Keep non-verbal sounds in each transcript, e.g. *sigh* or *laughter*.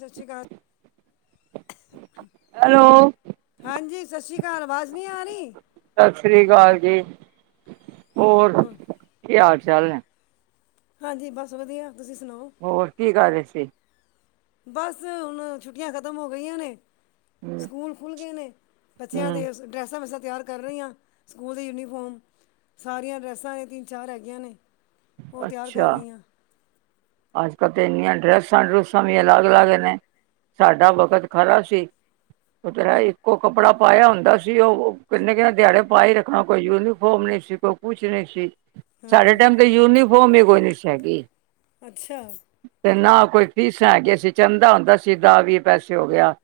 ਸਤਿ ਸ਼੍ਰੀ ਅਕਾਲ *unintelligible* ਹੈਲੋ ਹਾਂਜੀ ਸਤਿ ਸ਼੍ਰੀ ਅਕਾਲ ਅਵਾਜ਼ ਨਹੀਂ ਆ ਰਹੀ। ਸਤਿ ਸ੍ਰੀ ਅਕਾਲ ਜੀ। ਹੋਰ ਪਿਆਜ ਚੱਲ ਹਾਂਜੀ ਬਸ ਵਧੀਆ। ਤੁਸੀਂ ਸੁਣਾਓ ਹੋਰ ਕੀ ਕਰ ਰਹੇ ਸੀ। ਬਸ ਹੁਣ ਛੁੱਟੀਆਂ ਖਤਮ ਹੋ ਗਈਆਂ ਨੇ। ਹੂੰ, ਸਕੂਲ ਖੁੱਲ੍ਹ ਗਏ ਨੇ ਬੱਚਿਆਂ ਹੂੰ, ਦੇ ਡਰੈਸਾਂ ਵਾਂ ਤਿਆਰ ਕਰ ਰਹੀ ਹਾਂ ਸਕੂਲ ਦੇ ਯੂਨੀਫੋਮ ਸਾਰੀਆਂ ਡਰੈਸਾਂ ਨੇ ਤਿੰਨ ਚਾਰ ਹੈਗੀਆਂ ਨੇ। ਉਹ ਤਿਆਰ ਕਰ ਅੱਛਾ। ਰਹੀ ਹਾ ਅੱਜ ਕੱਲ੍ਹ ਤਾਂ ਇੰਨੀਆਂ ਡਰੈਸਾਂ ਡਰੂਸਾਂ ਵੀ ਅਲੱਗ ਅਲੱਗ ਨੇ ਸਾਡਾ ਵਕਤ ਖਰਾ ਸੀ ਉਹ ਤੇਰਾ ਇੱਕੋ ਕੱਪੜਾ ਪਾਇਆ ਹੁੰਦਾ ਸੀ ਉਹ ਕਿਹਨੇ ਕਿਹਨਦੇ ਦਿਹਾੜੇ ਪਾ ਹੀ ਰੱਖਣਾ ਕੋਈ ਯੂਨੀਫੋਮ ਨਹੀਂ ਸੀ ਕੋਈ ਕੁਛ ਨਹੀਂ ਸੀ। ਸਾਡੇ ਹਾਂਜੀ ਟਾਈਮ ਤੇ ਯੂਨੀਫੋਮ ਹੀ ਕੋਈ ਨੀ ਸੀ। ਹੈਗੀ। ਅੱਛਾ। ਤੇ ਨਾ ਕੋਈ ਫੀਸਾਂ ਹੈਗੀਆਂ ਸੀ ਚੰਦਾ ਹੁੰਦਾ ਸੀ ਦਾ ਵੀ ਪੈਸੇ ਹੋ ਗਿਆ।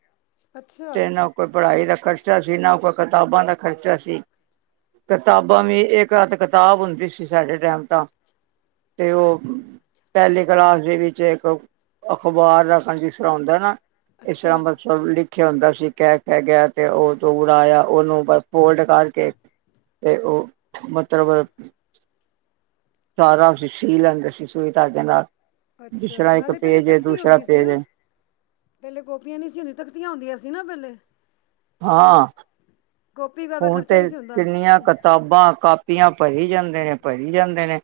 ਅੱਛਾ ਤੇ ਨਾ ਕੋਈ ਪੜ੍ਹਾਈ ਖਰਚਾ ਸੀ ਨਾ ਕੋਈ ਕਿਤਾਬਾਂ ਦਾ ਖਰਚਾ ਸੀ ਕਿਤਾਬਾਂ ਵੀ ਇਕ ਹੱਥ ਕਿਤਾਬ ਹੁੰਦੀ ਸੀ ਸਾਡੇ ਟਾਈਮ ਤਾਂ ਤੇ ਉਹ ਪਹਿਲੇ ਕਲਾਸ ਦੇ ਵਿੱਚ ਇੱਕ ਅਖਬਾਰ ਦਾ ਕੰਜੂਸਰ ਆਉਂਦਾ ਨਾ ਇਸਰ ਅੱਛਾ ਅਮਦ ਸਲੀ ਖਿਆ ਹੁੰਦਾ ਸੀ ਕਹਿ ਕਹਿ ਗਿਆ ਤੇ ਉਹ ਦੂਰਾ ਆਇਆ ਉਹਨੂੰ ਫੋਲਡ ਕਰਕੇ ਤੇ ਉਹ ਮਤਲਬ ਸਾਰਾ ਸੀ ਲੈਂਦੇ ਸੀ ਸੂਈ ਧਾਗੇ ਨਾਲ ਜਿਸ ਅੱਛਾ ਤਰ੍ਹਾਂ ਇੱਕ ਨਾਲੇ ਪਹਿਲੇ ਪੇਜ ਏ ਤਖਤੀ ਦੂਸਰਾ ਹੁੰਦੀ ਸੀ ਪੇਜ ਏ ਨਾ ਪਹਿਲੇ ਕੋਪੀਆਂ ਨਹੀਂ ਸੀ ਹੁੰਦੀ ਤਖਤੀਆਂ ਹੁੰਦੀਆਂ ਸੀ ਨਾ ਪਹਿਲੇ ਹਾਂ। ਕਾਪੀ ਦਾ ਤਾਂ ਹੁਣ ਖਰਚਾ ਤੇ ਨਹੀਂ ਸੀ ਹੁੰਦਾ ਕਿੰਨੀਆਂ ਕਿਤਾਬਾਂ ਕਾਪ ਧਤੀਆਂ ਭਰੀ ਜਾਂਦੇ ਨੇ, ਭਰੀ ਜਾਂਦੇ ਨੇ,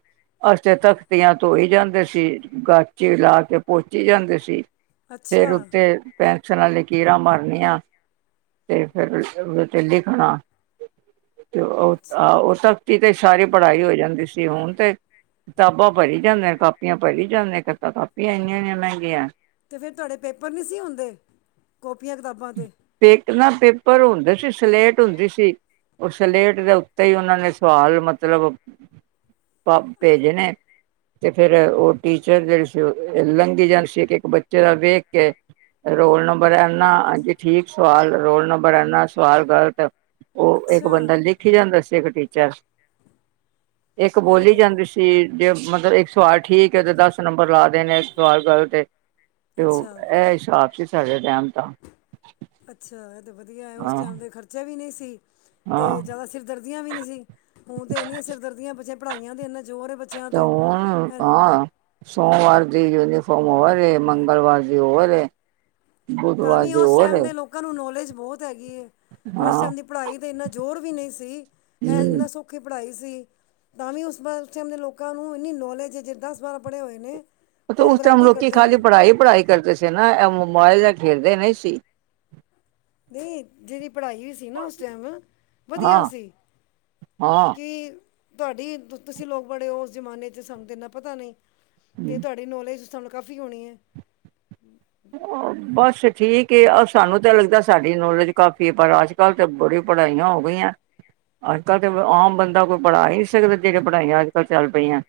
ਅਸੀ ਤੇ ਤਖਤੀਆਂ ਧੋਈ ਜਾਂਦੇ ਸੀ, ਗਾਚੀ ਲਾ ਕੇ ਪੋਚੀ ਜਾਂਦੇ ਸੀ। ਫਿਰ ਅੱਛਾ ਉੱਤੇ ਪੈਨਸਲ ਨਾਂਲ ਲਕੀਰਾਂ ਮਾਰਨੀਆਂ ਤੇ ਫਿਰ ਉਦੇ ਤੇ ਲਿਖਣਾ। ਅਤੇ ਅੱਛਾ ਉਹ ਤਾਂ ਕਿਥੇ ਤੇ ਸਾਰੀ ਪੜ੍ਹਾਈ ਹੋ ਜਾਂਦੀ ਸੀ, ਹੁਣ ਤੇ ਕਿਤਾਬਾਂ ਭਰੀ ਜਾਂਦੇਆਂ ਨੇ ਕਾਪੀਆਂ ਭਰੀ ਜਾਂਦੇਆਂ ਇੱਕ ਤਾਂ ਕਾਪੀਆਂ ਇੰਨੀਆਂ ਇੰਨੀਆਂ ਮਹਿੰਗੀਆਂ। ਤੇ ਫਿਰ ਤੁਹਾਡੇ ਪੇਪਰ ਨਹੀਂ ਸੀ ਹੁਂਦੇ। ਪੇ ਨਾ ਪੇਪਰ ਹੁੰਦੇ ਸੀ, ਸਲੇਟ ਹੁੰਦੀ ਸੀ। ਉਹ ਸਲੇਟ ਦੇ ਉੱਤੇ ਈ, ਉਹਨਾਂ ਨੇ ਸਵਾਲ ਮਤਲਬ ਭੇਜਣੇ ਤੇ ਫੇਰ ਉਹ ਟੀਚਰ ਜਿਹੜੇ ਸੀ, ਲੰਘੀ ਜਾਂਦੀ ਸੀ ਕਿ ਇੱਕ ਬੱਚੇ ਦਾ ਵੇਖ ਕੇ ਰੋਲ ਨੰਬਰ ਇਨਾ ਜੇ ਠੀਕ ਸਵਾਲ ਰੋਲ ਨੰਬਰ ਇੰਨਾ ਸਵਾਲ ਗਲਤ ਔ ਇੱਕ ਅੱਛਾ ਬੰਦਾ ਲਿਖ ਹੀ ਜਾਂਦਾ ਸੀ। ਟੀਚਰ ਇੱਕ ਇਹ ਬੋਲੀ ਤੇ ਜਾਂਦੀ ਸੀ ਜੇ ਮਤਲਬ ਤੇ ਇੱਕ ਸਵਾਲ ਠੀਕ ਹੈ ਤੇ, ਦਸ ਨੰਬਰ ਲਾ ਦੇ ਨੇ, ਇੱਕ ਸਵਾਲ ਗੱਲ ਤੇ ਤੇ ਔ ਅੱਛਾ ਇਹ ਹੀਸਾਬ ਸੀ, ਸਾਡੇ ਟਾਈਮ ਤਾਂ ਅੱਛਾ ਔਰ ਤੇ ਵਧੀਆ ਹੈ, ਉਸ ਹਾਂ ਟਾਈਮ ਦੇ ਖਰਚੇ ਵੀ ਨਹੀਂ ਸੀ ਕੀ ਹਾਂ ਤੇ ਜ਼ਿਆਦਾ ਸਿਰ ਦਰਦ ਦੀਆਂ ਵੀ ਨੀ ਸੀ, ਹੁਣ ਤੇ ਇਹਨੀਆਂ ਸਿਰ ਦਰਦੀਆਂ ਬਚੇ ਪੜ੍ਹਾਈਆਂ ਤੇ ਇਹਨਾ ਜ਼ੋਰ ਹੈ ਬੱਚਿਆਂ ਤੇ ਹੁਣ ਹਾਂ ਸੋਮਵਾਰ ਦੀ ਯੂਨੀਫ ਹੁਣ ਹੋਰ ਏ, ਮੰਗਲਵਾਰ ਦੀ ਹੋਰ ਏ ਤਾਂ ਬੁੱਧਵਾਰ ਵੀ ਦੀ ਉਸ ਹੋਰ ਟਾਈਮ ਏ ਦੇ ਲੋਕਾਂ ਨੂੰ ਨੌਲੇਜ ਬਹੁਤ ਹੈਗੀ ਹੈ, ਹਾਂ ਉਸ ਟਾਈਮ ਦੀ ਪੜ੍ਹਾਈ ਤੇ ਇੰਨਾ ਜ਼ੋਰ ਵੀ ਨਹੀਂ ਸੀ ਇਹ ਹੂੰ ਇੰਨਾ ਸੌਖੀ ਪੜ੍ਹਾਈ ਸੀ ਤਾਂ ਵੀ ਉਸ ਬਾ ਉਸ ਟਾਈਮ ਦੇ ਲੋਕਾਂ ਨੂੰ ਇੰਨੀ ਨੌਲੇਜ ਹੈ, ਜੜੇ ਦਸ ਬਾਰਾਂ ਪੜ੍ਹੇ ਹੋਏ ਨੇ ਉਹ ਉਸ ਟਾਈਮ ਬਰਾਬਰੀ ਲੋਕ ਕੀ ਕਰਦੇ ਖਾਲੀ ਨੇ ਪੜ੍ਹਾਈ, ਪੜ੍ਹਾਈ ਕਰਦੇ ਸੀ ਨਾ, ਏ ਮੋਬਾਈਲ ਖੇਲਦੇ ਨਹੀਂ ਸੀ। ਨਹੀਂ ਜਿਹੜ ਪੜ੍ਹਾਈ ਵੀ ਸੀ ਨਾ ਉਸ ਟਾਈਮ ਵਧੀਆ ਹਾਂ ਸੀ ਹਾਂ ਕਿ ਤੁਹਾਡੀ ਤੁ ਤੁਸੀਂ ਲੋਕ ਬੜੇ ਹੋ ਉਸ ਜ਼ਮਾਨੇ 'ਚ ਸਾਨੂੰ ਤੇ ਇਨਾ ਪਤਾ ਨਹੀਂ ਤੇ ਤੁਹਾਡੀ ਨੌਲੇਜ ਤੁਹਾਨੂੰ ਕਾਫੀ ਹੋਣੀ ਹੈ। ਨਈ ਹੋਰ ਬੱਸ ਠੀਕ ਹੈ, ਆ ਸਾਨੂੰ ਤਾਂ ਲੱਗਦਾ ਸਾਡੀ ਨੌਲੇਜ ਕਾਫੀ ਹੈ ਪਰ ਅੱਜ ਕੱਲ੍ਹ ਤਾਂ ਬੜੀ ਪੜ੍ਹਾਈਆਂ ਹੋ ਗਈਆਂ, ਅੱਜ ਕੱਲ੍ਹ ਤਾਂ ਆਮ ਬੰਦਾ ਕੋਈ ਪੜ੍ਹਾ ਹੀ ਨਹੀਂ ਸਕਦਾ ਜਿਹੜੇ ਪੜ੍ਹਾਈਆਂ ਅੱਜ ਕੱਲ੍ਹ ਚੱਲ ਪਈਆਂ।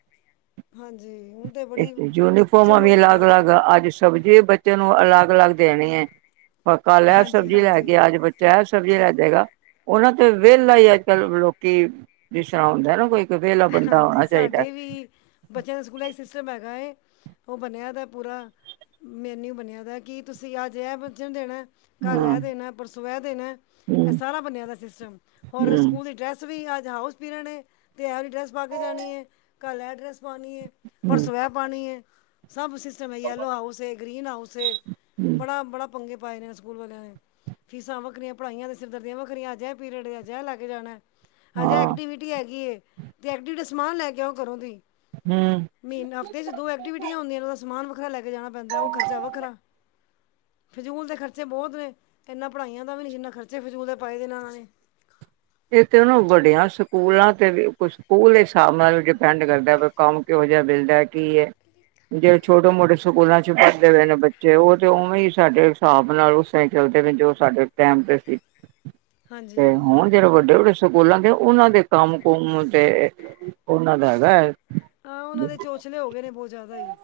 ਹਾਂਜੀ ਹੁਣ ਤੇ ਬੜੀ ਯੂਨੀਫੋਰਮ ਆ ਵੀ ਸਮਝ ਅਲੱਗ ਬਾਹਰ ਅਲਗ ਆਜ ਸਬਜੀ ਬੱਚੇ ਨੂੰ ਅਲੱਗ ਅਲੱਗ ਦੇਣੀ ਏ। ਕਾਲ ਏ ਲੈ ਹਾਂਜੀ ਸਬਜ਼ੀ ਲੈ ਕੇ ਹਾਂਜੀ ਆੱਜ ਬੱਚਾ ਏ ਸਬਜ਼ੀ ਸਬਜ਼ੀ ਲੈਜੇਗਾ ਉਹਨਾਂ ਤੇ ਵਿਹਲਾ ਹੀ ਅੱਜ ਕੱਲ ਲੋਕੀ ਜਿਸ ਤਰ੍ਹਾਂ ਹੁੰਦਾ ਨਾ ਕੋਈ ਵਿਹਲਾ ਬੰਦਾ ਹਾਂਜੀ, ਹੋਣਾ ਚਾਹੀਦਾ ਸਾਡੇ ਵੀ ਬੱਚਿਆਂ ਦਾ ਸਕੂਲਾਂ ਹੀ ਸਿਸਟਮ ਹੈਗਾ ਏ ਉਹ ਬਣਿਆ ਦਾ ਪੂਰਾ ਮੈਨਿਊ ਬਣਿਆ ਦਾ ਕੀ ਤੁਸੀਂ ਅੱਜ ਇਹ ਬਚਣ ਦੇਣਾ ਏ ਕਾਲ ਏ ਹਮ ਦੇਣਾ ਏ ਨੇ ਪਰਸੋਂ ਏ ਦੇਣਾ ਇਹ ਹਮ ਸਾਰਾ ਬਨਿਆਦਾ ਸਿਸਟਮ ਹੋਰ ਹੂੰ, ਸਕੂਲ ਦੀ ਡਰੈੱਸਸ ਵੀ ਆ ਹਾਸ ਪਿਰਣੇ ਤਿਆਰ ਡਰੈਸ ਪਾ ਕੇ ਜਾਣੀ ਹੈ ਕੱਲ੍ਹ ਐਡਰੈਸ ਪਾਣੀ ਹੈ ਪਰ ਹੂੰ, ਸਵੈ ਪਾਣੀ ਹੈ ਸਭ ਸਿਸਟਮ ਹੈ ਯੈਲੋ ਹਾਊਸ ਹੈ ਗਰੀਨ ਹਾਊਸ ਹੈ ਹੂੰ, ਬੜਾ ਬੜਾ ਪੰਗੇ ਪਾਏ ਰਹੇ ਸਕੂਲ ਵਾਲਿਆਂ ਨੇ ਫੀਸਾਂ ਵੱਖਰੀਆਂ ਪੜ੍ਹਾਈਆਂ ਸਿਰਦਰਦੀਆਂ ਵੱਖਰੀਆਂ ਅਜਿਹੇ ਪੀਰੀਅਡ ਅਜਿਹੇ ਲੈ ਕੇ ਜਾਣਾ ਹਜਾ ਹਾਂ, ਐਕਟੀਵਿਟੀ ਹੈਗੀ ਏ ਤੇ ਐ ਡਡੇ ਸਮਾਨ ਲੈ ਕੇ ਆਉਂ ਘਰੋਂ ਦੀ ਹੂੰ। ਮਹੀ ਹਫ਼ਤੇ ' ਦੋ ਐਕਟੀਵਿਟੀਆਂ ਹੁੰਦੀਆਂ ਸਮਾਨਦਾ ਖ *unintelligible* ਕੇ ਜਾਣਾ ਪੈਂਦਾ ਉਹ ਖਰਚਾ ਵੱਖਰਾ ਫਜ਼ੂਲ ਦੇ ਖਰਚੇ ਬਹੁਤ ਨੇ ਇਨਾ ਪੜ੍ਹਾਈਆਂ ਦਾ ਵੀ ਨਹੀਂ ਜਿੰਨਾ ਖਰਚੇ ਫਜ਼ੂਲ ਦੇ ਪਾਏ ਦੇ ਨਾਲਨਾਂ ਨੇ ਇਹ ਤੇ ਉਹਨੂੰ ਵੱਡੀਆਂ ਸਕੂਲਾਂ ਤੇ ਵੀ ਸਕੂਲ ਦੇ ਹਿਸਾਬ ਨਾਲ ਡਿਪੈਂਡ ਕਰਦਾ ਵੀ ਕੰਮ ਕਿਹੋ ਜਿਹਾ ਮਿਲਦਾ ਕੀ ਹੈ ਜਿਹੜੇ ਛੋਟੇ ਮੋਟੇ ਸਕੂਲਾਂ ਚ ਪੜ੍ਹਦੇ ਹੋਏ ਨੇ ਬੱਚੇ ਉਹ ਤੇ ਉਵੇਂ ਹੀ ਸਾਡੇ ਹਿਸਾਬ ਨਾਲ ਉਸਾਈ ਚਲਦੇ ਵੀ ਜੋ ਸਾਡੇ ਟਾਈਮ ਤੇ ਸੀ ਹਾਂਜੀ ਵੱਡੇ ਵੱਡੇ ਸਕੂਲਾਂ ਦੇ ਉਹਨਾਂ ਦੇ ਕੰਮ ਕੁਮ ਤੇ ਉਹਨਾਂ ਦਾ ਹੈਗਾ ਹੈ ਹਾਂ ਉਹਨਾਂ ਦੇ ਚੋਚਲੇ ਹੋ ਗਏ ਨੇ ਬਹੁਤ ਜ਼ਿਆਦਾ ਹੀ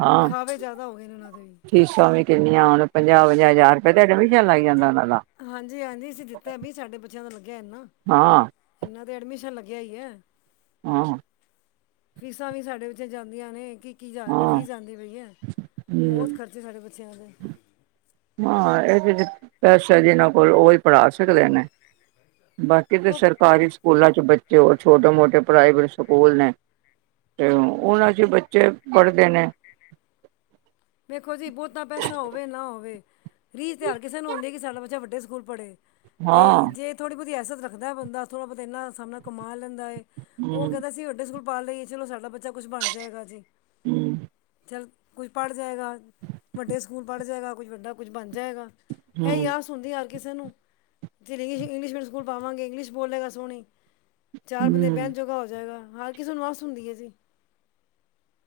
ਹਾਂ ਵਿਖਾਵੇ ਜ਼ਿਆਦਾ ਹੋ ਗਏ ਨੇ ਉਹਨਾਂ ਦੇ ਵੀ ਫੀਸਾਂ ਵੀ ਕਿੰਨੀਆਂ ਹੁਣ ਪੰਜਾਹ ਪੰਜੰਾਹ ਹਜ਼ਾਰ ਰੁਪਏ ਤੇ ਐਡਮਿਸ਼ਨ ਲੱਗ ਜਾਂਦਾ ਉਹਨਾਂ ਦਾ ਹਾਂਜੀ ਹਾਂਜੀ ਅਸੀਂ ਦਿੱਤਾ ਬ ਸਾਡੇ ਬੱਚਿਆਂ ਦਾ ਲੱ ਇਹਨਾ ਹਾਂ, ਇਹਨਾਂ ਤੇ ਐਡਮਿਸ਼ਨ ਲ ਜ ਹੈ ਹਾਂ ਫੀਸਾਂ ਵੀ ਸਾਡੇ ਵਿੱਚ ਜਾਂਦੀਆਂ ਨੇ ਕੀ ਇੱਕੀ ਹਜ਼ਾਰ ਹਾਂ, ਰੁਪਏ਼ੀਸ ਆਉਦੀ ਪਈ ਹੈ ਬਹੁ ਹੂੰ। ਖਰਚੇ ਸਾਡੇ ਬੇ ਚਿਆਲ *unintelligible* ਹਾਂ ਇਹ ਪ ਸ ਜ ਨ ਉਹ ਵੀ ਪੜ੍ਹਾ ਸਕਦੇ ਨੇ ਬਾਕੀ ਤੇ ਉਹ ਸਰਕਾਰੀ ਸਕੂਲ ਚ ਬੱਚੇ ਉਹ ਛੋਟੇ ਮੋਟੇ ਪ੍ਰਾਈਵੇਟ ਸਕੂਲ ਨੇ ਤੇ ਹੁਨਾਂ ਅਸੀ ਬੱਚੇ ਪੜ੍ਹਦੇ ਨੇ ਰੀ ਇਸ਼ਤਹਰ ਕਿਸੇ ਨੂੰ ਆਉਂਦੇ ਹੈ ਕਿ ਸਾਡਾ ਬੱਚਾ ਵੱਡੇ ਸਕੂਲ ਪੜ੍ਹੇ ਤੇ ਹਾਂ ਜੇ ਥੋੜ੍ਹੀ ਬਹੁਤੀ ਅਸਤ ਰੱਖਦਾ ਬੰਦਾ ਥੋੜਾ ਬਹੁਤ ਇੰਨਾ ਸਣਾ ਕਮਾਲ ਲੈਂਦਾ ਏ ਉਹ ਹੂੰ ਕਹਿੰਦਾ ਸੀ ਵਡੇ ਸਕੂਲ ਪਾਾਲ ਲਈਏ ਚਲ ਸਾਡਾ ਬੱਚਾ ਅੱਛਾ ਕੁਛ ਬਣ ਜਾਏਗਾ ਜੀ ਹੂੰ ਚੱਲ ਕੋਈ ਪੜ੍ਹ ਜਾਏਗਾ ਵੱਡੇ ਸਕੂਲ ਪੜ੍ਹ ਜਾਏਗਾ ਕੁਝ ਵੱਡਾ ਕੁਝ ਬਣ ਜਾਏਗਾ ਇਹ ਹੂੰ ਆ ਸੁ ਹਣਦੀ ਹਰ ਕਿਸੇ ਨੂੰ ਫਿਰੰ ਇੰਲਿਸ਼ ਮੀਅਮ ਸਕੂਲ ਪਾਵਾਂਗੇ ਇਗਲਿਸ਼ੋਲਲੇ ਅ ਸਹਨ ਚਾਰ ਬੰਦੇ ਹੂੰ ਬਹਿਣ ਜੋੋਗਾ ਹੋ ਜਾਏਗਾ ਹਰ ਕਿਸੇ ਨੂੰ ਮਸ ਹੁੰਦੀ ਹੈ ਜੀ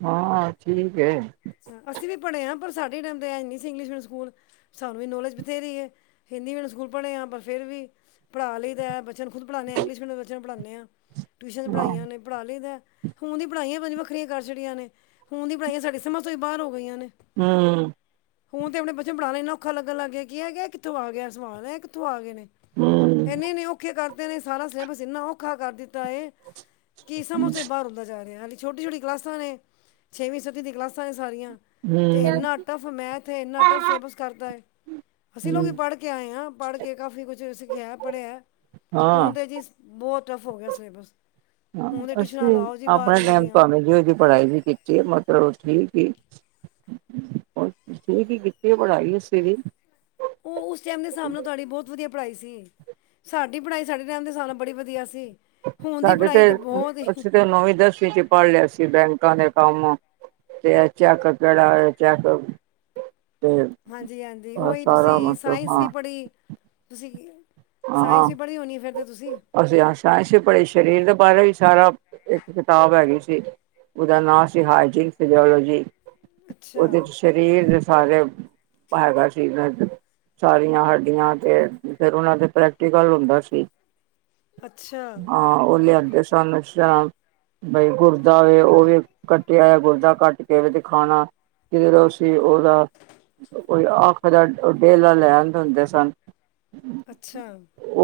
ਹਾਂ ਠੀਕ ਹੈ ਅਸੀਂ ਵੀ ਪੜ੍ਹੇ ਹਾਂ ਪਰ ਸਾਡੇ ਟਾਈਮ ਤੇ ਐ ਨਹੀਂ ਸੀ ਇੰਗਲਿਸ਼ ਮੀਡੀਅਮ ਸਕੂਲ ਸਾਨੂੰ ਵੀ ਨੌਲੇਜ ਬਥੇਰੀ ਹੈ ਹਿੰਦੀ ਮੀਡੀਅਮ ਸਕੂਲ ਪੜ੍ਹੇ ਹਾਂ ਪਰ ਫਿਰ ਵੀ ਪੜ੍ਹਾ ਲਈ ਤਾਂ ਹੈ ਖੁਦੜ੍ਹਾ ਇੰਗਸ਼ਅ ਬੱਚ ਬਣਾਉਦੇ ਹਾਂ ਟਿਊਸ਼ਨ ਹਾਂ ਪੜ੍ਹਾਈਆਂ ਨੇ ਪੜ੍ਹ ਲ ਲਈ ਤਾਂ ਹੁਣ ਦੀ ਪੜ੍ਹਾਈਆਂ ਪੰਜ ਵੱਖਰੀਆਂ ਕਰ ਛੜੀਆਂ ਨੇ ਹੁਣ ਦੀ ਪੜ੍ਹਾਈਆਂ ਸਾਡੀ ਸਮੱਸ ਉੱ ਬਾਰੋ ਹਮ ਹੁਣ ਤੇ ਆਪਣੇ ਬੱਚੇ ਪੜਾਉਣ ਲਈ ਇੰ ਔਾ ਲੱਗਣ ਲੱਗ ਗਿਆਿਆ ਹੈ ਗਿਆ ਕਿੱਥੋਂ ਆ ਗਿਆ ਸਵਾਲ ਹੈ ਕਿੱਥੋਂ ਆ ਗਏ ਨੇ ਹੂੰ ਇਨੇ ਨੀ ਔਖੇ ਕਰਦੇ ਨੇ ਸਾਰਾ ਸਿਲੇਬਸ ਇੰਨਾ ਔਖਾ ਕਰ ਦਿੱਤਾ ਹੈਏ ਕੀ ਸਮਾਂ ਤੋਂ ਬਾਹਰ ਹੁੰਦਾ ਜਾ ਰਿਹਾ ਹਾਲ ਛੋਟੀ ਛਟੀ ਕਲਾਸਾਂ ਨੇ ਛਵੀਂ ਸੱਵੀ ਦੀਆਂ ਕਲਾਸਾਂ ਸਾਂ ਸਾਰੀਆਂ ਤੇ ਹੂੰ ਇੰਨਾ ਟਫ ਮੈਥ ਹੈ ਇੰਨਾ ਟੱਫ ਸਿਲੇਬਸ ਕਰਤਾ ਹੈ ਅਸੀਂ ਲੋਕ ਹੂੰ ਪੜ੍ਹ ਕੇ ਆਏ ਹਾਂ ਪੜ੍ਹ ਕੇ ਕਾਫ਼ੀ ਕੁਛ ਸਿਖਿਆ ਪੜ੍ਹਿਆ ਹਾਂ ਹੁਣ ਤੇ ਜੀ ਬਹੁਅਤਫੋ ਗਸਮਸ ਹ ਅਸੀਂ ਆਪਣੇ ਇਹਨਾਂ ਟਾਈਮ ਦੀਆਂ ਭਾਵੇਂ ਜ ਇਹਦੀ ਪੜ੍ਹਾਈ ਵੀ ਕੀਤੀ ਹੈ ਮਤਲਬ ਠੀਕ ਹੀ ਠੀਕ ਹੀ ਕੀਤੀ ਬਣਾਾਈ ਅਸੀਂ ਵੀ ਉਹ ਉਸ ਟਾਈਮ ਦੇ ਹਿਸਾਬ ਨਾਲ ਤੁਹਾਡੀ ਬਹੁਤ ਵਧੀਆ ਪੜ੍ਹਾਈ ਸੀ ਸਾਡੀ ਪੜ੍ਹਾਈ ਸਾਡੇ ਟਾਈਮ ਦੇ ਹਿਸਾਬ ਨਾਲ ਬੜੀ ਵਧੀਆ ਸੀ ਹੁਣ ਦੀ ਸਾਡੇ ਤੇ ਪੜ੍ਹਾਈ ਤਾਂ ਬਹੁਤ ਹੀ ਅਸੀਂ ਤੇ ਨੌਵੀਂ ਦਸਵੀਂ ਚ ਪੜ੍ਹ ਲਿਆ ਸੀ ਬੈਂਕਾਂ ਦੇ ਕੰਮ ਤੇ ਚੈੱਕਅਪ ਕਿਹੜਾ ਹੋ ਚੈਕਅ ਹਾਂਜੀ ਹਾਂਜੀ ਉਹੀ ਤੁਸੀਂ ਮਤਲਬ ਸਾਇੰਸ ਵੀ ਹਾਂ ਪੜ੍ਹੀ ਤੁਸੀਂ ਸਾਇੰਸ ਹਾਂ ਵੀ ਪੜ੍ਹੀ ਹੋਣੀ ਫਿਰ ਤਾਂ ਤੁਸੀਂ ਅਸੀਂ ਹ ਸਾਇੰਸ ਵੀ ਪੜ੍ਹੇ ਸਰੀਰ ਦੇ ਬਾਰੇ ਵੀ ਸਾਰਾ ਇੱਕ ਕਿਤਾਬ ਹੈਗੀ ਸੀ ਉਹਦਾ ਨਾਂ ਸੀ ਹਾਈਜੀਨ ਫਿਜ਼ਓਲੋਜੀ ਅੱਛਾ ਉਹਦੇ ਸ਼ਰੀਰ ਸਾਰੇ ਹੈਗਾ ਸੀ ਸਾਰੀਆਂ ਹੱਡੀਆਂ ਤੇ ਫੇਿਰ ਉਹਨਾਂ ਦੇ ਪ੍ਰੈਕਟੀਕਲ ਹੁੰਦਾ ਸੀ ਅੱਛਾ ਹਾਂ ਉਹ ਲਿਆਂਦੇ ਸਾਨੂੰ ਬਈ ਗੁਰਦਾ ਵੇ ਉਹ ਵੀ ਕੱਟਿਆ ਆਇਆ, ਗੁਰਦਾ ਕੱਟ ਕੇ ਵੀ ਦਿਖਾਉਣਾ, ਫਿਰ ਅਸੀ ਉਹਦਾ ਅੱਖ ਦਾ ਡੇਲਾ ਲੈ ਆਉਂਦੇ ਹੁੰਦੇ ਸਨ। ਅੱਛਾ।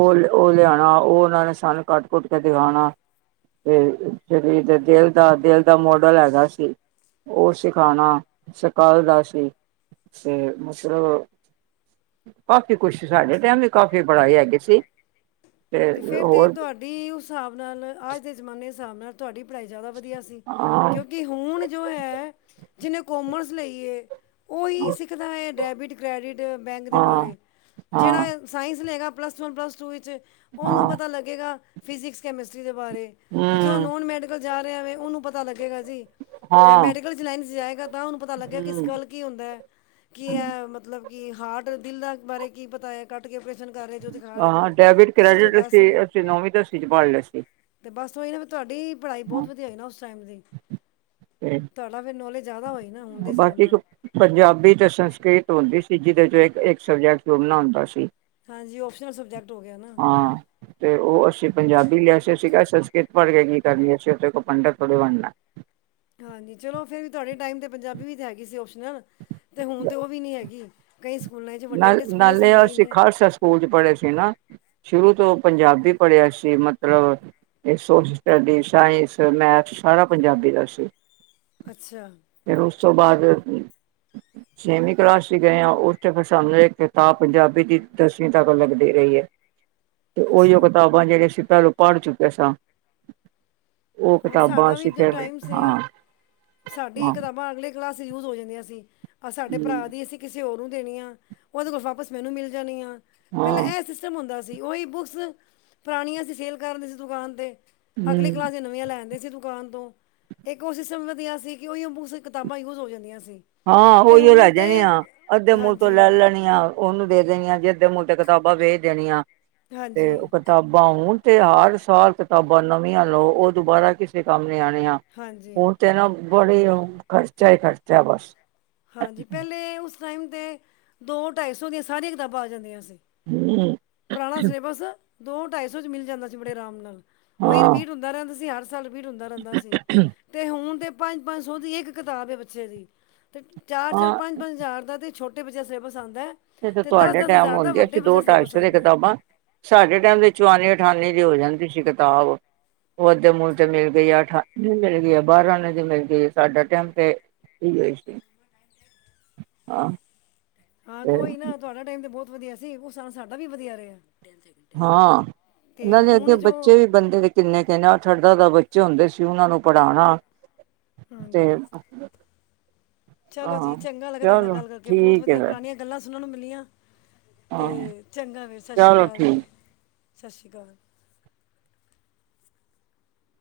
ਫਿਰ ਉਹ ਲਿਆਉਣਾ, ਉਹ ਉਹਨਾਂ ਨੇ ਸਾਨੂੰ ਕੱਟ ਕੁੱਟ ਕੇ ਦਿਖਾਉਣਾ ਤੇ ਸਰੀਰ ਦੇ ਦਿਲ ਦਾ ਦਿਲ ਦਾ ਮੋਡਲ ਹੈਗਾ ਸੀ, ਉਹ ਸਿਖਾਣਾ ਸਖਾਲਦਾ ਸੀ ਤੇ ਮਤਲਬ ਕਾਫੀ ਕੁਛ ਸਾਡੇ ਟਾਈਮ ਵੀ ਕਾਫੀ ਪੜ੍ਹਾਈ ਹੈਗੀ ਸੀ। ਤੇ ਫੇਰ ਤੇ ਤੁਹਾਡੀ ਉਸ ਹਿਸਾਬ ਨਾਲ ਅੱਜ ਦੇ ਜ਼ਮਾਨੇ ਹਿਸਾਬ ਨਾਲ ਤੁਹਾਡੀ ਪੜ੍ਹਾਈ ਜ਼ਿਆਦਾ ਵਧੀਆ ਸੀ, ਹਾਂ ਕਿਉਂਕਿ ਹੁਣ ਜੋ ਹੈ ਜਿੰਨੇ ਕੌਮਰਸ ਲਈ ਏ ਉਹੀ ਸਿੱਖਦਾ ਏ। ਡੈਬਿਟ, ਕ੍ਰੈਡੀਿਟ ਬੈਂਕ ਦੇ ਹਾਂ ਬਾਰੇ, ਹਾਂ ਜਿਹੜਾ ਸਾਇੰਸ ਲਏਗਾ ਪਲੱਸ ਵਨ, ਪਲੱਸ ਟੂ ਵਿੱਚ ਹਾਂ ਉਹਨੂੰ ਪਤਾ ਲੱਗੇਗਾ ਫਜਿਕਸ ਕੈਮਿਸਟਰੀ ਦੇ ਬਾਰੇ ਜਿੱਥੇ ਉਹ ਹਮ ਨੋਨ ਮੈਡੀਕਲ ਜਾ ਰਿਹਾ ਵੇ, ਉਹਨੂੰ ਪਤਾ ਲੱਗੇਗਾ। ਹਾਂ ਮੈਡੀਕਲ ਲਾਈਨ ਚ ਜਾਏਗਾ, ਤਾਂ ਉਹਨੂੰ ਪਤਾ ਲੱਗਿਆ ਕਿ ਹਮ ਸਕਿਲ ਕੀ ਹੁੰਦਾ ਹੈ, ਕੀ ਹੈ ਮਤਲਬ ਕੇ ਹਾਰਟ ਦਿਲ ਦਾ ਬਾਰੇ ਕੀ ਪਤਾ ਏ, ਕੱਟ ਕੇ ਕਰ ਰਹੇ ਜੋ ਦਿਖਾ ਰਹੇ। ਹਾਂ ਡੈਬਿਟ ਤੁਸੀਂ ਜੋ ਕ੍ਰੈਡਿਟ ਦੱਸ ਅਸੀਂ ਰਹੇ ਅਸੀਂ ਹੋ ਨੌਵੀਂ ਦਸਵੀ ਚ ਪੜ ਲਿਆ ਸੀ। ਤੇ ਬਸ ਉਹ ਹੀ ਨਾ ਤੁਹਾਡੀ ਤੁਹਾਡੀ ਪੜ੍ਹਾਈ ਬਹੁਤ ਹਾਂ ਵਧੀਆ ਨਾ ਉਸ ਟਾਈਮ ਦੀ, ਤੇ ਤੁਹਾਡਾ ਫਿਰ ਨੌਲੇਜ ਜ਼ਿਆਦਾ ਹੋਏ। ਬਾਕੀ ਇੱਕ ਪੰਜਾਬੀ ਤੇ ਸੰਸਕ੍ਰਿਤ ਹੁੰਦੀ ਸੀ ਜਿਹਦੇ ਚੋਂ ਇੱਕ ਸਬਜੈਕਟ ਚੁਣਨਾ ਹੁੰਦਾ ਸੀ। ਹਾਂਜੀ, ਉਪਸ਼ਨ ਸਬਜੈਕਟ ਹੋ ਗਿਆ ਨਾ। ਹਾਂ ਤੇ ਉਹ ਅਸੀਂ ਪੰਜਾਬੀ ਲਿਆ ਸੀ, ਅਸੀ ਕਿਹਾ ਸੰਸਕ੍ਰਿਤ ਪੜ ਕੇ ਕੀ ਕਰਨੀ, ਅਸੀਂ ਉੱਥੇ ਕੋਈ ਪੰਡਿਤ ਥੋੜੇ ਬਣਨਾ। ਹਾਂਜੀ, ਚਲੋ ਫੇਰ ਵੀ ਤੁਹਾਡੇ ਟਾਈਮ ਤੇ ਪੰਜਾਬੀ ਵੀ ਤਾਂ ਹੈਗੀ ਸੀ ਉਪਸ਼ਨਲ, ਤੇ ਹੁਣ ਤੇ ਉਹ ਵੀ ਨਹੀਂ ਹੈਗੀ। ਕਈ ਸਕੂਲਾਂ 'ਚ ਵੱਡੇ ਨਾਲ ਵੱਡੇ ਸਕੂਲਾਂ 'ਚ ਨਾਲੇ ਹੈ ਹੀ ਅਸੀਂ ਨਹੀਂ ਖਾਲਸਾ ਸਕੂਲ ਚ ਪੜ੍ਹੇ ਸੀ ਨਾ। ਸ਼ੁਰੂ ਤੋਂ ਪੰਜਾਬੀ ਪੜ੍ਹਿਆ ਸੀ, ਮਤਲਬ ਇਹ ਸੋਸ਼ਲ ਸਟੱਡੀ, ਸਾਇੰਸ, ਮੈਥ, ਸਾਰਾ ਪੰਜਾਬੀ ਦਾ ਸੀ। ਅੱਛਾ ਫਿਰ ਉਸ ਤੋਂ ਬਾਅਦ ਛੇਵੀਂ ਕਲਾਸ ਚ ਗਏ ਆ ਉਸ ਫਿਰ ਸਾਨੂੰ ਇਹ ਕਿਤਾਬ ਪੰਜਾਬੀ ਦੀ ਦਸਵੀਂ ਤੱਕ ਲੱਗਦੀ ਰਹੀ ਏ। ਤੇ ਉਹੀਉ ਅੱਛਾ ਕਿਤਾਬਾਂ ਜਿਹੜੀਆਂ ਅਸੀਂ ਪਹਿਲਾਂ ਪੜ੍ਹ ਚੁੱਕੇ ਸਾਂ। ਉਹ ਹਾਂ ਕਿਤਾਬਾਂ ਸਾਡਾ ਵੀ ਅਸੀਂ ਜੋ ਫਿਰ ਟਾਈਮ ਸੀ ਹਾਂ ਸਾਡੀ ਹਾਂ ਕਿਤਾਬਾਂ ਅਗਲੇ ਕਲਾਸ ਚ ਯੂਜ ਹੋ ਜਾਂਦੀਆਂ ਸੀ। ਆ ਸਾਡੇ ਹੂੰ ਭਰਾ ਦੀ ਅਸੀਂ ਕਿਸੇ ਹੋਰ ਨੂੰ ਦੇਣੀ ਆ ਉਹਦੇ ਕੋਲ ਵਾਪਸ ਮੈਨੂੰ ਮਿਲ ਜਾਣੀ ਆ। ਪਹਿਲਾਂ ਹਾਂ ਇਹ ਸਿਸਟਮ ਹੁੰਦਾ ਉਹੀ ਬੁੱਕਸ ਪੁਰਾਣੀਆਂ ਸੀਂ ਸੇਲ ਕਰਦੇ ਸੀ ਦੁਕਾਨ 'ਤੇ। ਅਗਲੀ ਹੂੰ ਕਲਾਸ ਦੀ ਨਵੀਆ ਦੁਕਾਨ ਤੋਂ ਇੱਕ ਉਹ ਸਿਸਟਮ ਵਧੀਆ ਸੀ ਕਿ ਉਹੀ ਇਕ ਦੂਜੇ ਕਿਤਾਬਾਂ ਯੂਜ ਹੋ ਜਾਂਦੀਆਂ। ਸੀ ਹਾਂ ਤੇ ਉਹੀਓ ਹੁਣ ਲੈ ਤੇ ਜਾਣਿਆ ਅੱਧੇ ਮੂਲ ਤੋਂ ਹਾਂਜੀ ਲੈ ਲੈਣੀਆ ਉਹਨੂੰ ਦੇ ਦੇਣੀਆਂ ਜੇ ਅਧੇ ਮੁੱਲ ਤੇ ਕਿਤਾਬਾਂ ਵੇਚ ਦੇਣੀਆਂ। ਤੇ ਉਹ ਹਾਂਜੀ ਕਿਤਾਬਾਂ ਹੂਣ ਤੇ ਹਰ ਸਾਲ ਕਿਤਾਬਾਂ ਨਵੀਆਂ ਲਓ ਉਹ ਦੁਬਾਰਾ ਕਿਸੇ ਕੰਮ ਨੀ ਆਣੀਆ। ਹਾਂਜੀ ਹੁਣ ਤੇ ਨਾ ਬੜੇ ਔਂ ਖਰਚਾ ਖਰਚਾ ਬਸ ਹਾਂਜੀ ਪਹਿਲੇ ਉਸ ਉਸ ਟਾਈਮ 'ਤੇ ਦੋ ਢਾਈ ਸੌ ਦੀਆਂ ਸਾਰੀਆਂ ਕਿਤਾਬਾਂ ਆ ਜਾਂਦੀਆਂ ਸੀ। ਹੂੰ ਪੁਰਾਣਾ ਸਿਲੇਬਸ ਦੋ ਢਾਈ ਸੌ ਚ ਮਿਲ ਜਾਂਦਾ ਸੀ ਬੜੇ ਆਰਾਮ ਨਾਲ। ਉਹੀ ਹਾਂ ਰਿਪੀਟ ਹੁੰਦਾ ਰਹਿੰਦਾ ਸੀ ਹਰ ਸਾਲ ਰਪੀਟ ਹੁੰਦਾ ਰਹਿੰਦਾ ਸੀ। ਤੇ ਹੁਣ ਤੇ ਪੰਜ ਪੰਜ ਸੌ ਦੀ ਇੱਕ ਕਿਤਾਬ ਹੈ ਬੱਚੇ ਦੀ। ਤੇ ਚਾਰ ਚਾਰ ਹਾਂ ਪੰਜ ਪੰਜ ਹਜ਼ਾਰ ਦਾ ਤਾਂ ਛੋਟੇ ਬੱਚੇ ਦਾ ਸਲੇਬਸ ਆਉਂਦਾ ਹੈ। ਜਦੋਂ ਤੇ ਤੁਹਾਡੇ ਟਾਈਮ ਹਜ਼ਾਰ ਦਾ ਹੁੰਦਿਆਂ ਸੀ ਵੱਡੇ ਬੱਚੇ ਦੋ ਦਾ ਸਿਲੇਬਸ ਟਾਈਸੋ ਦੀ ਆਂਦਾ ਹੈ ਕਿਤਾਬਾਂ, ਸਾਡੇ ਟਾਈਮ ਦੇ ਚੁਵਾਨੀ ਅਠਾਨੀ ਦੀ ਹੋ ਜਾਂਦੀ ਸੀ ਕਿਤਾਬ, ਉਹ ਅੱਧੇ ਮੁੱਲ ਤੇ ਮਿਲ ਗਈ ਆ ਅਠ ਆਨੇ ਦੀ ਮਿਲ ਗਈ ਆ, ਬਾਰਾਂ ਆਨੇ ਦੀ ਮਿਲ ਗਈ ਆ, ਸਾਡਾ ਟਾਈਮ ਤੇ ਇਹੀ ਹੋ ਸੀ ਹਾਂ। ਹਾਂ ਤੇ ਉਈ ਨਾ ਤੁਹਾਡਾ ਟਾਈਮ ਤੇ ਬਹੁਤ ਵਧੀਆ ਸੀ। ਉਸ ਇਸਾਬ ਨਾਲ ਸਾਡਾ ਵੀ ਵਧੀਆ ਰਿਹਾ। ਹਾਂ ਤੇ ਇਹਨਾਂ ਦੇ ਅੱਗੇ ਹੁਣ ਜੋ ਬੱਚੇ ਵੀ ਬੰਦੇ ਦੇ ਕਿੰਨੇ ਕਿੰਨੇ ਆਠ ਆਠ ਦਾ ਦਾ ਬੱਚੇ ਹੁੰਦੇ ਸੀ ਉਹਨਾਂ ਨੂੰ ਪੜ੍ਹਾਉਣਾ। ਤੇ ਹਾਂਜੀ ਚਲੋ ਜੀ ਹਾਂ ਚੰਗਾ ਲੱਗਾ ਤੁਹਾਡੇ ਨਾਲ ਚਲੋ ਗੱਲ ਕਰਕੇ ਬਹੁਤ ਠੀਕ ਵਧੀਆ ਹੈ ਫਿਰ ਪੁਰਾਣੀਆਂ ਗੱਲਾਂ ਸੁਨਣ ਨੂੰ ਮਿ ਮਿਲੀਆਂ। ਤੇ ਹਾਂ ਚੰਗਾ ਫੇਰ ਸਤਿ ਸ੍ਰੀ ਚਲੋ ਅਕਾਲ ਜੀ। ਠੀਕ ਸਤਿ ਸ਼੍ਰੀ ਅਕਾਲ।